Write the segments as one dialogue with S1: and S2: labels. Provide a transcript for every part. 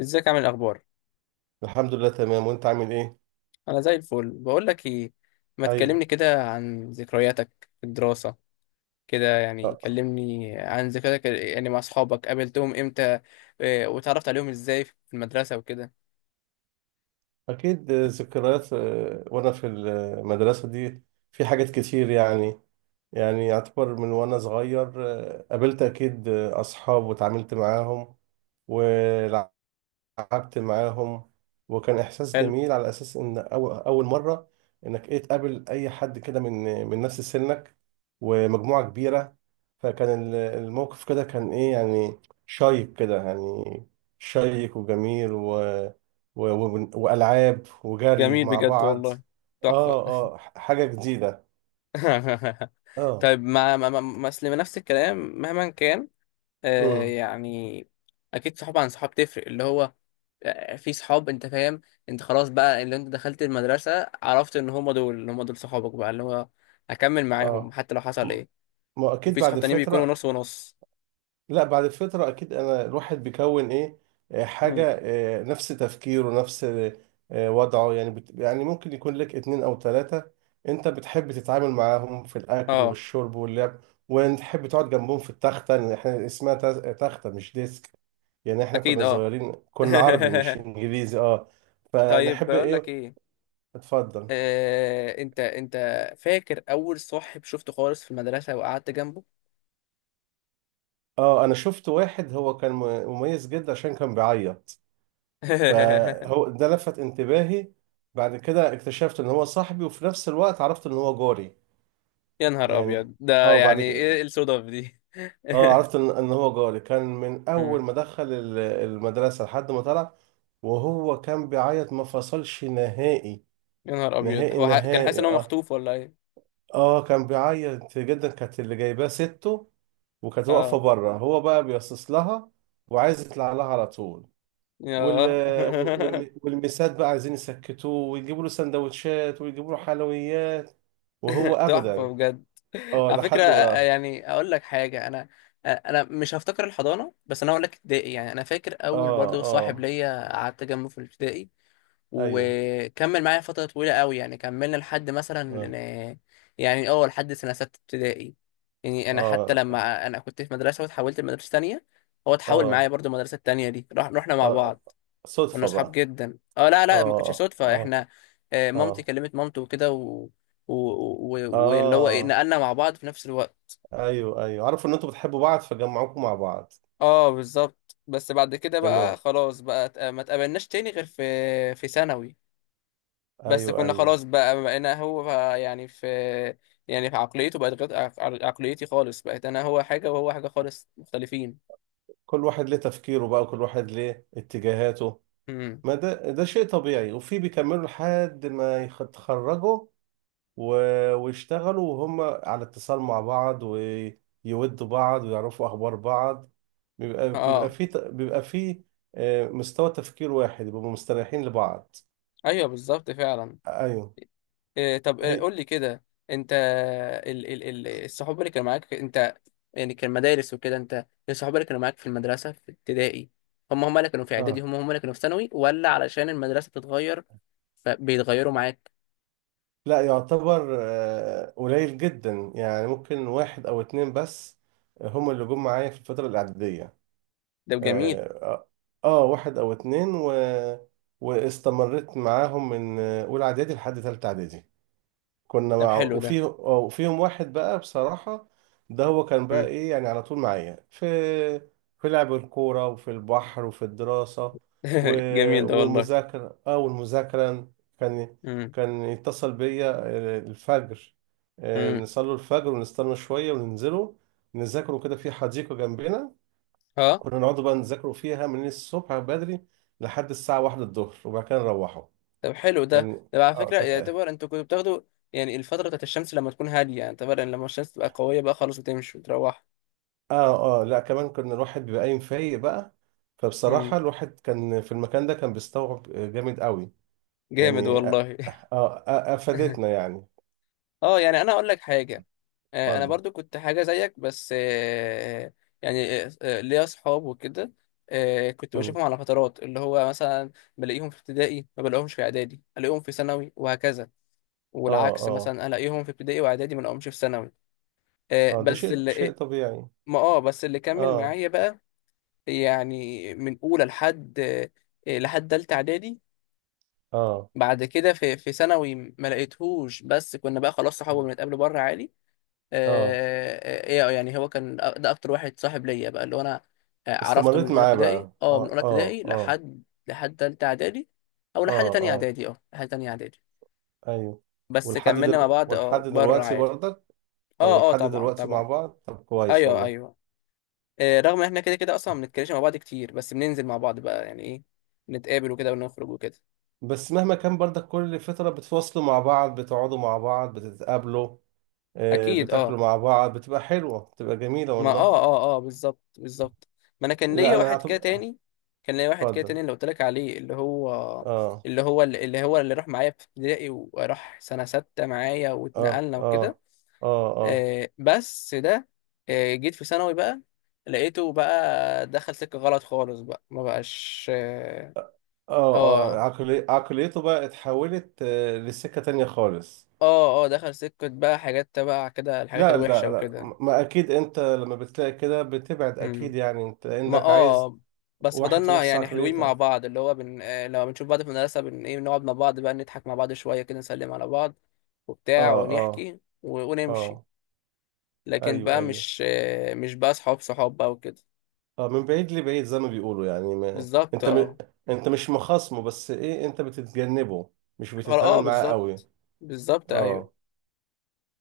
S1: ازيك، عامل إيه، الاخبار؟
S2: الحمد لله، تمام. وانت عامل ايه؟
S1: انا زي الفل. بقول لك ايه، ما تكلمني
S2: ايوه.
S1: كده عن ذكرياتك في الدراسه، كده يعني
S2: آه.
S1: كلمني عن ذكرياتك، يعني مع اصحابك قابلتهم امتى؟ وتعرفت عليهم ازاي في المدرسه وكده؟
S2: اكيد آه، ذكريات آه، وانا في المدرسه دي في حاجات كتير. يعني يعتبر من وانا صغير آه، قابلت اكيد آه، اصحاب وتعاملت معاهم، قعدت معاهم. وكان احساس
S1: حلو.
S2: جميل على اساس ان اول مره انك ايه تقابل اي حد كده من نفس سنك، ومجموعه كبيره. فكان الموقف كده كان ايه، يعني شيق كده، يعني شيق وجميل، والعاب وجري
S1: جميل
S2: مع
S1: بجد
S2: بعض.
S1: والله، تحفه.
S2: اه اه، حاجه جديده. اه.
S1: طيب، أصل نفس الكلام مهما كان.
S2: امم
S1: يعني. اكيد، صحاب عن صحاب تفرق اللي هو. في صحاب، انت فاهم؟ انت خلاص بقى، اللي انت دخلت المدرسة، عرفت ان هم دول اللي هم دول صحابك بقى اللي هو هكمل معاهم
S2: اه.
S1: حتى لو حصل
S2: ما
S1: ايه.
S2: ما اكيد
S1: وفي صحاب
S2: بعد
S1: تانيين بيكونوا
S2: فتره.
S1: نص ونص.
S2: لا بعد فترة، أكيد أنا الواحد بيكون إيه آه،
S1: مم.
S2: حاجة آه، نفس تفكيره، نفس آه، وضعه. يعني يعني ممكن يكون لك اتنين أو تلاتة أنت بتحب تتعامل معاهم في الأكل
S1: اه،
S2: والشرب واللعب، وتحب تقعد جنبهم في التختة. يعني إحنا اسمها تختة، مش ديسك. يعني إحنا
S1: اكيد،
S2: كنا
S1: اه.
S2: صغيرين، كنا عربي مش إنجليزي أه،
S1: طيب،
S2: فنحب
S1: بقول لك
S2: إيه.
S1: ايه.
S2: اتفضل.
S1: انت فاكر اول صاحب شفته خالص في المدرسة وقعدت جنبه؟
S2: أه أنا شفت واحد هو كان مميز جدا عشان كان بيعيط، فهو ده لفت انتباهي. بعد كده اكتشفت ان هو صاحبي، وفي نفس الوقت عرفت ان هو جاري.
S1: يا نهار
S2: يعني
S1: ابيض، ده
S2: اه بعد
S1: يعني
S2: كده
S1: ايه الصدف دي؟
S2: اه عرفت ان هو جاري كان من اول
S1: مم.
S2: ما دخل المدرسة لحد ما طلع. وهو كان بيعيط، ما فصلش نهائي،
S1: يا نهار ابيض،
S2: نهائي
S1: هو كان حاسس
S2: نهائي.
S1: ان هو
S2: اه
S1: مخطوف ولا ايه؟
S2: اه كان بيعيط جدا، كانت اللي جايباه سته وكانت واقفة
S1: اه.
S2: بره، هو بقى بيصص لها وعايز يطلع لها على طول. وال
S1: ياه.
S2: والمسات بقى عايزين يسكتوه ويجيبوا له سندوتشات ويجيبوا له حلويات، وهو ابدا.
S1: تحفه بجد.
S2: اه
S1: على فكره،
S2: لحد ما.
S1: يعني اقول لك حاجه، انا انا مش هفتكر الحضانه، بس انا اقول لك ابتدائي. يعني انا فاكر اول
S2: اه
S1: برضو صاحب
S2: اه
S1: ليا قعدت جنبه في الابتدائي،
S2: ايوه.
S1: وكمل معايا فتره طويله قوي، يعني كملنا لحد مثلا
S2: اه
S1: آه، يعني لحد سنه 6 ابتدائي. يعني انا حتى
S2: اه
S1: لما انا كنت في مدرسه واتحولت لمدرسه تانية، هو اتحول معايا
S2: اه
S1: برضو، المدرسه التانية دي رحنا مع
S2: اه
S1: بعض. كنا
S2: صدفة
S1: اصحاب
S2: بقى.
S1: جدا. اه، لا، لا، ما كانتش
S2: اه
S1: صدفه،
S2: اه
S1: احنا مامتي
S2: اه
S1: كلمت مامته وكده و... واللي هو، ايه،
S2: اه
S1: نقلنا مع بعض في نفس الوقت.
S2: ايوه ايوه، عارفوا ان انتوا بتحبوا بعض فجمعوكم مع بعض.
S1: اه، بالظبط. بس بعد كده بقى
S2: تمام.
S1: خلاص بقى، ما اتقابلناش تاني غير في ثانوي. بس
S2: ايوه
S1: كنا
S2: ايوه،
S1: خلاص بقى، بقينا هو يعني في، يعني في عقليته، بقت غير عقليتي خالص، بقيت انا هو حاجه وهو حاجه خالص، مختلفين.
S2: كل واحد ليه تفكيره بقى، وكل واحد ليه اتجاهاته.
S1: امم.
S2: ما ده شيء طبيعي. وفي بيكملوا لحد ما يتخرجوا ويشتغلوا، وهم على اتصال مع بعض، ويودوا بعض ويعرفوا أخبار بعض.
S1: اه.
S2: بيبقى في آه، مستوى تفكير واحد، بيبقوا مستريحين لبعض.
S1: ايوه، بالظبط فعلا.
S2: أيوه.
S1: إيه؟ طب إيه؟
S2: هي
S1: قول لي كده، انت. ال ال ال الصحاب اللي كانوا معاك، انت يعني كان مدارس وكده، انت الصحاب اللي كانوا معاك في المدرسة في ابتدائي، هم هم اللي كانوا في اعدادي،
S2: آه
S1: هم هم اللي كانوا في ثانوي، ولا علشان المدرسة بتتغير فبيتغيروا معاك؟
S2: لا، يعتبر آه، قليل جدا، يعني ممكن واحد أو اتنين بس هم اللي جم معايا في الفترة الإعدادية.
S1: ده جميل.
S2: آه آه آه، واحد أو اتنين واستمريت معاهم من آه، أولى إعدادي لحد تالتة إعدادي. كنا
S1: ده
S2: مع
S1: حلو ده.
S2: وفيهم واحد بقى بصراحة، ده هو كان بقى
S1: مم.
S2: ايه، يعني على طول معايا في لعب الكورة وفي البحر وفي الدراسة و...
S1: جميل ده والله.
S2: والمذاكرة اه والمذاكرة. كان
S1: مم.
S2: كان يتصل بيا آه، الفجر، آه،
S1: مم.
S2: نصلي الفجر ونستنى شوية وننزله، نذاكروا كده في حديقة جنبنا.
S1: اه.
S2: كنا نقعد بقى نذاكروا فيها من الصبح بدري لحد الساعة واحدة الظهر، وبعد كده نروحوا.
S1: طب حلو ده.
S2: كان
S1: طب على
S2: اه
S1: فكرة،
S2: كانت،
S1: يعتبر انتوا كنتوا بتاخدوا يعني الفترة بتاعت الشمس لما تكون هادية؟ يعني طبعا لما الشمس تبقى قوية بقى خلاص وتمشي وتروح.
S2: اه اه لا كمان كان الواحد بيبقى قايم فايق بقى، فبصراحة
S1: مم.
S2: الواحد كان في المكان ده كان بيستوعب جامد قوي.
S1: جامد
S2: يعني اه
S1: والله.
S2: آه، آه، افادتنا يعني.
S1: اه، يعني انا اقول لك حاجه انا
S2: اتفضل.
S1: برضو كنت حاجه زيك، بس يعني، ليا اصحاب وكده. كنت
S2: مم.
S1: بشوفهم على فترات، اللي هو مثلا بلاقيهم في ابتدائي، ما بلاقيهمش في اعدادي، الاقيهم في ثانوي، وهكذا.
S2: اه
S1: والعكس،
S2: اه
S1: مثلا الاقيهم في ابتدائي واعدادي، ما الاقيهمش في ثانوي. آه،
S2: اه ده
S1: بس
S2: شيء
S1: اللي
S2: شيء
S1: آه،
S2: طبيعي.
S1: ما اه بس اللي كمل
S2: اه
S1: معايا بقى، يعني من اولى لحد لحد تالتة اعدادي.
S2: اه
S1: بعد كده في ثانوي ما لقيتهوش، بس كنا بقى خلاص صحاب، بنتقابل بره عادي.
S2: اه
S1: ايه يعني، هو كان ده اكتر واحد صاحب ليا بقى، اللي هو انا عرفته من
S2: استمريت
S1: اولى
S2: معاه
S1: ابتدائي.
S2: بقى،
S1: اه من
S2: اه
S1: اولى
S2: اه
S1: ابتدائي
S2: اه
S1: لحد تالتة اعدادي. او
S2: اه اه
S1: لحد تانية اعدادي.
S2: ايوه.
S1: بس كملنا مع بعض،
S2: ولحد
S1: اه، بره
S2: دلوقتي
S1: عادي.
S2: برضك. اه،
S1: اه، اه،
S2: ولحد
S1: طبعا
S2: دلوقتي مع
S1: طبعا.
S2: بعض، طب كويس
S1: ايوه،
S2: والله.
S1: ايوه. رغم ان احنا كده كده اصلا ما بنتكلمش مع بعض كتير، بس بننزل مع بعض بقى، يعني ايه، نتقابل وكده ونخرج وكده.
S2: بس مهما كان برضك، كل فترة بتفصلوا مع بعض، بتقعدوا مع بعض، بتتقابلوا آه،
S1: اكيد،
S2: بتاكلوا
S1: اه.
S2: مع بعض، بتبقى حلوة، بتبقى جميلة
S1: ما
S2: والله.
S1: بالظبط بالظبط. ما انا
S2: لا أنا أعتبر.
S1: كان ليا واحد كده
S2: اتفضل.
S1: تاني، اللي قلت لك عليه، اللي هو
S2: آه
S1: اللي هو اللي راح معايا في ابتدائي، وراح سنة 6 معايا
S2: آه
S1: واتنقلنا وكده.
S2: آه آه آه
S1: بس ده جيت في ثانوي بقى، لقيته بقى دخل سكة غلط خالص، بقى ما بقاش. اه.
S2: آه آه
S1: اه،
S2: عقليته بقى اتحولت آه، لسكة تانية خالص.
S1: اه. دخل سكة بقى حاجات تبع كده، الحاجات
S2: لا لا
S1: الوحشة
S2: لا،
S1: وكده.
S2: ما أكيد أنت لما بتلاقي كده بتبعد أكيد،
S1: مم.
S2: يعني أنت
S1: ما
S2: إنك عايز
S1: بس
S2: واحد في
S1: فضلنا
S2: نفس
S1: يعني حلوين مع
S2: عقليتك.
S1: بعض، اللي هو بن... آه، لما بنشوف بعض في المدرسة بن ايه بنقعد مع بعض بقى، نضحك مع بعض شوية كده، نسلم على بعض، وبتاع،
S2: آه آه
S1: ونحكي ونمشي.
S2: آه.
S1: لكن
S2: أيوه
S1: بقى
S2: أيوه.
S1: مش بقى صحاب صحاب بقى وكده.
S2: اه، من بعيد لبعيد زي ما بيقولوا يعني. ما
S1: بالظبط،
S2: انت م...
S1: اه،
S2: انت مش مخاصمه، بس ايه، انت بتتجنبه، مش
S1: اه.
S2: بتتعامل معاه قوي.
S1: بالظبط بالظبط. ايوه.
S2: اه.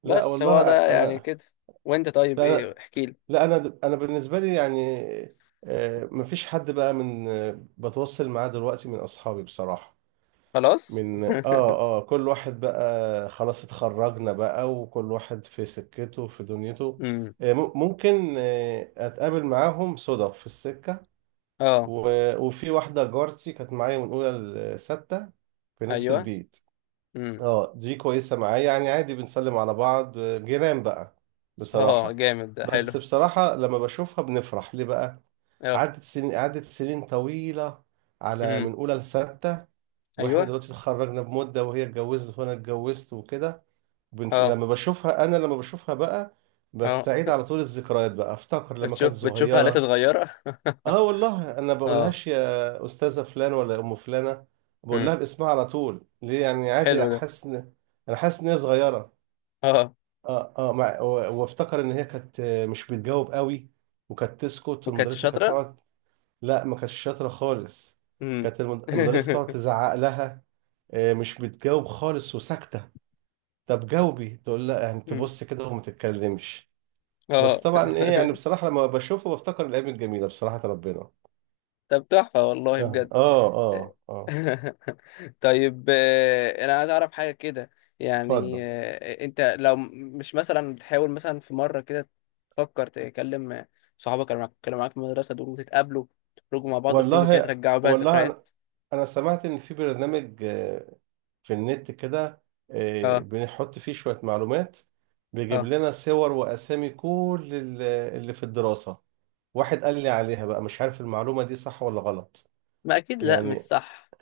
S2: لا
S1: بس
S2: والله
S1: هو ده يعني
S2: انا،
S1: كده. وانت طيب
S2: لا انا،
S1: ايه، احكي لي.
S2: لا انا بالنسبه لي، يعني آه مفيش حد بقى من آه، بتوصل معاه دلوقتي من اصحابي بصراحه.
S1: خلاص.
S2: من اه اه كل واحد بقى خلاص اتخرجنا بقى، وكل واحد في سكته في دنيته.
S1: امم.
S2: آه، ممكن آه، اتقابل معاهم صدف في السكه
S1: اه.
S2: و... وفي واحدة جارتي كانت معايا من أولى لستة، في نفس
S1: ايوه.
S2: البيت.
S1: امم.
S2: اه، دي كويسة معايا يعني، عادي بنسلم على بعض، جيران بقى
S1: اه،
S2: بصراحة.
S1: جامد ده حلو.
S2: بس بصراحة لما بشوفها بنفرح ليه بقى،
S1: اه.
S2: عدت سنين، عدت سنين طويلة، على من
S1: امم.
S2: أولى لستة. وإحنا
S1: ايوه.
S2: دلوقتي اتخرجنا بمدة، وهي اتجوزت وأنا اتجوزت وكده.
S1: اه،
S2: لما بشوفها، أنا لما بشوفها بقى
S1: اه.
S2: بستعيد على طول الذكريات بقى، أفتكر لما
S1: بتشوف
S2: كانت
S1: بتشوفها لسه
S2: صغيرة.
S1: صغيرة؟
S2: اه والله، انا
S1: اه.
S2: بقولهاش يا استاذه فلان ولا ام فلانه، بقول
S1: امم.
S2: لها باسمها على طول، ليه يعني؟ عادي،
S1: حلو ده.
S2: احس ان، انا حاسس ان هي صغيره.
S1: اه،
S2: اه اه وافتكر ان هي كانت مش بتجاوب قوي، وكانت تسكت
S1: وكانتش
S2: والمدرسه كانت
S1: شاطرة؟
S2: تقعد. لا، ما كانتش شاطره خالص.
S1: امم.
S2: كانت المدرسه تقعد تزعق لها، آه، مش بتجاوب خالص وساكته. طب جاوبي، تقول لا، يعني
S1: أمم.
S2: تبص كده وما تتكلمش.
S1: اه.
S2: بس طبعا ايه يعني، بصراحه لما بشوفه بفتكر الايام الجميله بصراحه، ربنا.
S1: طب تحفة والله
S2: اه
S1: بجد.
S2: اه اه اه.
S1: طيب، انا عايز اعرف حاجة كده. يعني
S2: اتفضل.
S1: انت لو مش مثلا بتحاول مثلا في مرة كده تفكر تكلم صحابك اللي كانوا معاك في المدرسة دول، وتتقابلوا تخرجوا مع بعض خروجة كده
S2: والله،
S1: ترجعوا بيها
S2: والله انا
S1: ذكريات.
S2: انا سمعت ان في برنامج آه، في النت كده آه،
S1: اه،
S2: بنحط فيه شوية معلومات، بيجيب
S1: اه.
S2: لنا صور واسامي كل اللي في الدراسة. واحد قال لي عليها بقى، مش عارف المعلومة دي صح ولا غلط.
S1: ما اكيد لا، مش
S2: يعني
S1: صح.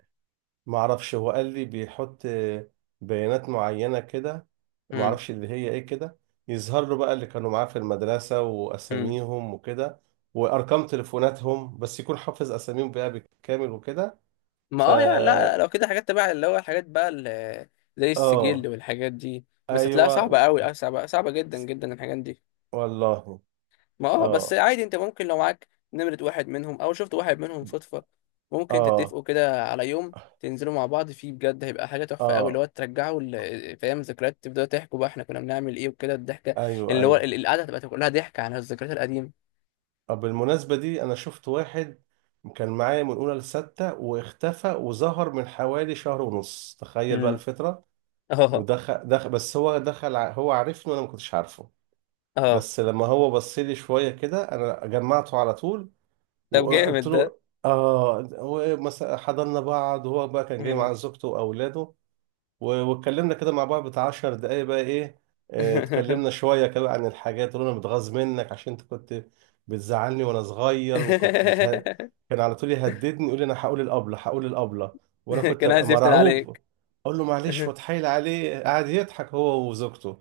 S2: ما اعرفش، هو قال لي بيحط بيانات معينة كده، ما اعرفش اللي هي ايه كده، يظهر له بقى اللي كانوا معاه في المدرسة
S1: امم.
S2: واساميهم وكده وارقام تليفوناتهم، بس يكون حافظ اساميهم بقى بالكامل وكده.
S1: ما يعني لا،
S2: فا
S1: لو كده حاجات تبع اللي هو، الحاجات بقى اللي زي السجل
S2: اه
S1: والحاجات دي، بس هتلاقيها
S2: ايوه
S1: صعبة قوي، صعبة، صعبة جدا جدا الحاجات دي.
S2: والله.
S1: ما بس
S2: اه
S1: عادي، انت ممكن لو معاك نمرة واحد منهم، او شفت واحد منهم صدفة، ممكن
S2: اه
S1: تتفقوا كده على يوم تنزلوا مع بعض فيه، بجد هيبقى حاجة تحفة قوي، اللي هو
S2: اه
S1: ترجعوا فاهم، ذكريات، تبدأوا تحكوا بقى احنا كنا بنعمل ايه وكده، الضحكة،
S2: ايوه
S1: اللي هو
S2: ايوه.
S1: القعدة هتبقى كلها ضحك عن الذكريات القديمة.
S2: آه، بالمناسبة دي انا شفت واحد كان معايا من اولى لستة، واختفى وظهر من حوالي شهر ونص. تخيل بقى
S1: امم.
S2: الفترة!
S1: اه،
S2: دخل، بس هو دخل هو عارفني وانا ما كنتش عارفه.
S1: اه.
S2: بس لما هو بص لي شويه كده انا جمعته على طول،
S1: طب
S2: وقلت
S1: جامد ده.
S2: له اه هو إيه، مثلا حضننا بعض، وهو بقى كان جاي
S1: مم.
S2: مع زوجته واولاده. واتكلمنا كده مع بعض بتاع 10 دقايق بقى ايه، آه، اتكلمنا شوية كده عن الحاجات اللي انا متغاظ منك عشان انت كنت بتزعلني وانا صغير، وكنت كان على طول يهددني، يقول لي انا هقول الابلة، هقول الابلة، وانا كنت
S1: كان
S2: ابقى
S1: عايز يفتن
S2: مرعوب،
S1: عليك.
S2: اقول له معلش واتحايل عليه، قعد يضحك هو وزوجته.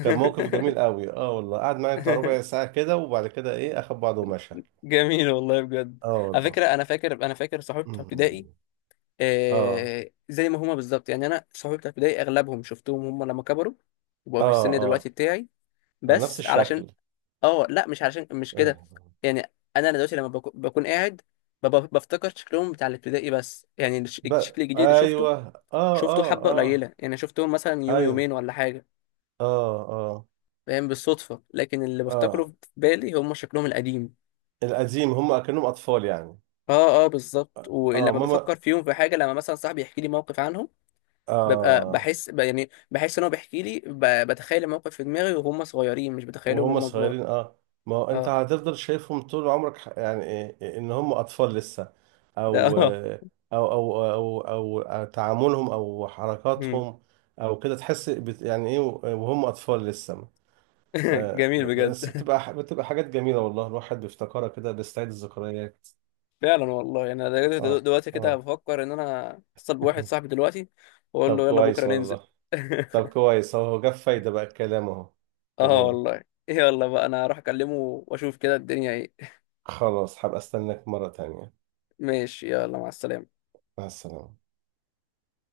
S2: كان موقف جميل قوي اه والله، قعد معايا بتاع ربع ساعة كده، وبعد كده ايه اخد بعضه ومشى.
S1: جميل والله بجد.
S2: اه
S1: على
S2: والله.
S1: فكرة، أنا فاكر صحابي بتوع ابتدائي،
S2: أمم. اه
S1: زي ما هما بالظبط. يعني أنا صحابي بتوع ابتدائي أغلبهم شفتهم، هما لما كبروا وبقوا
S2: اه
S1: في السن
S2: اه،
S1: دلوقتي بتاعي،
S2: آه، نفس
S1: بس علشان
S2: الشكل.
S1: لا، مش علشان، مش كده.
S2: اه
S1: يعني أنا دلوقتي لما بكون قاعد، بفتكر شكلهم بتاع الابتدائي، بس يعني
S2: ب...
S1: الشكل الجديد اللي شفته،
S2: ايوه. اه
S1: شفته
S2: اه
S1: حبة
S2: اه
S1: قليلة، يعني شفتهم مثلا يوم
S2: ايوه.
S1: يومين ولا حاجة،
S2: اه اه
S1: فاهم؟ بالصدفة. لكن اللي بفتكره
S2: اه
S1: في بالي، هم شكلهم القديم.
S2: القديم، هم كأنهم اطفال يعني.
S1: اه، اه، بالظبط.
S2: اه
S1: ولما
S2: ماما.
S1: بفكر فيهم في حاجة، لما مثلا صاحبي يحكي لي موقف عنهم، ببقى
S2: اه
S1: بحس يعني بحس ان هو بيحكي لي، بتخيل الموقف في دماغي وهم صغيرين، مش بتخيلهم
S2: وهم
S1: وهم كبار.
S2: صغيرين اه. ما هو انت
S1: اه.
S2: هتفضل شايفهم طول عمرك، يعني إيه ان هم اطفال لسه.
S1: ده اه.
S2: أو تعاملهم او
S1: مم.
S2: حركاتهم او كده، تحس يعني ايه، وهم اطفال لسه. آه،
S1: جميل بجد.
S2: بس بتبقى بتبقى حاجات جميلة والله، الواحد بيفتكرها كده، بيستعيد الذكريات.
S1: فعلا والله. يعني انا دلوقتي
S2: اه
S1: دلوقتي كده
S2: اه.
S1: بفكر ان انا اتصل بواحد صاحبي دلوقتي واقول
S2: طب
S1: له يلا بكرة
S2: كويس
S1: ننزل.
S2: والله. طب كويس، هو جاب فايدة بقى الكلام اهو.
S1: اه
S2: تمام.
S1: والله. يلا بقى، انا هروح اكلمه واشوف كده الدنيا ايه.
S2: خلاص هبقى استناك مرة تانية.
S1: ماشي، يلا، مع السلامة.
S2: مع السلامة.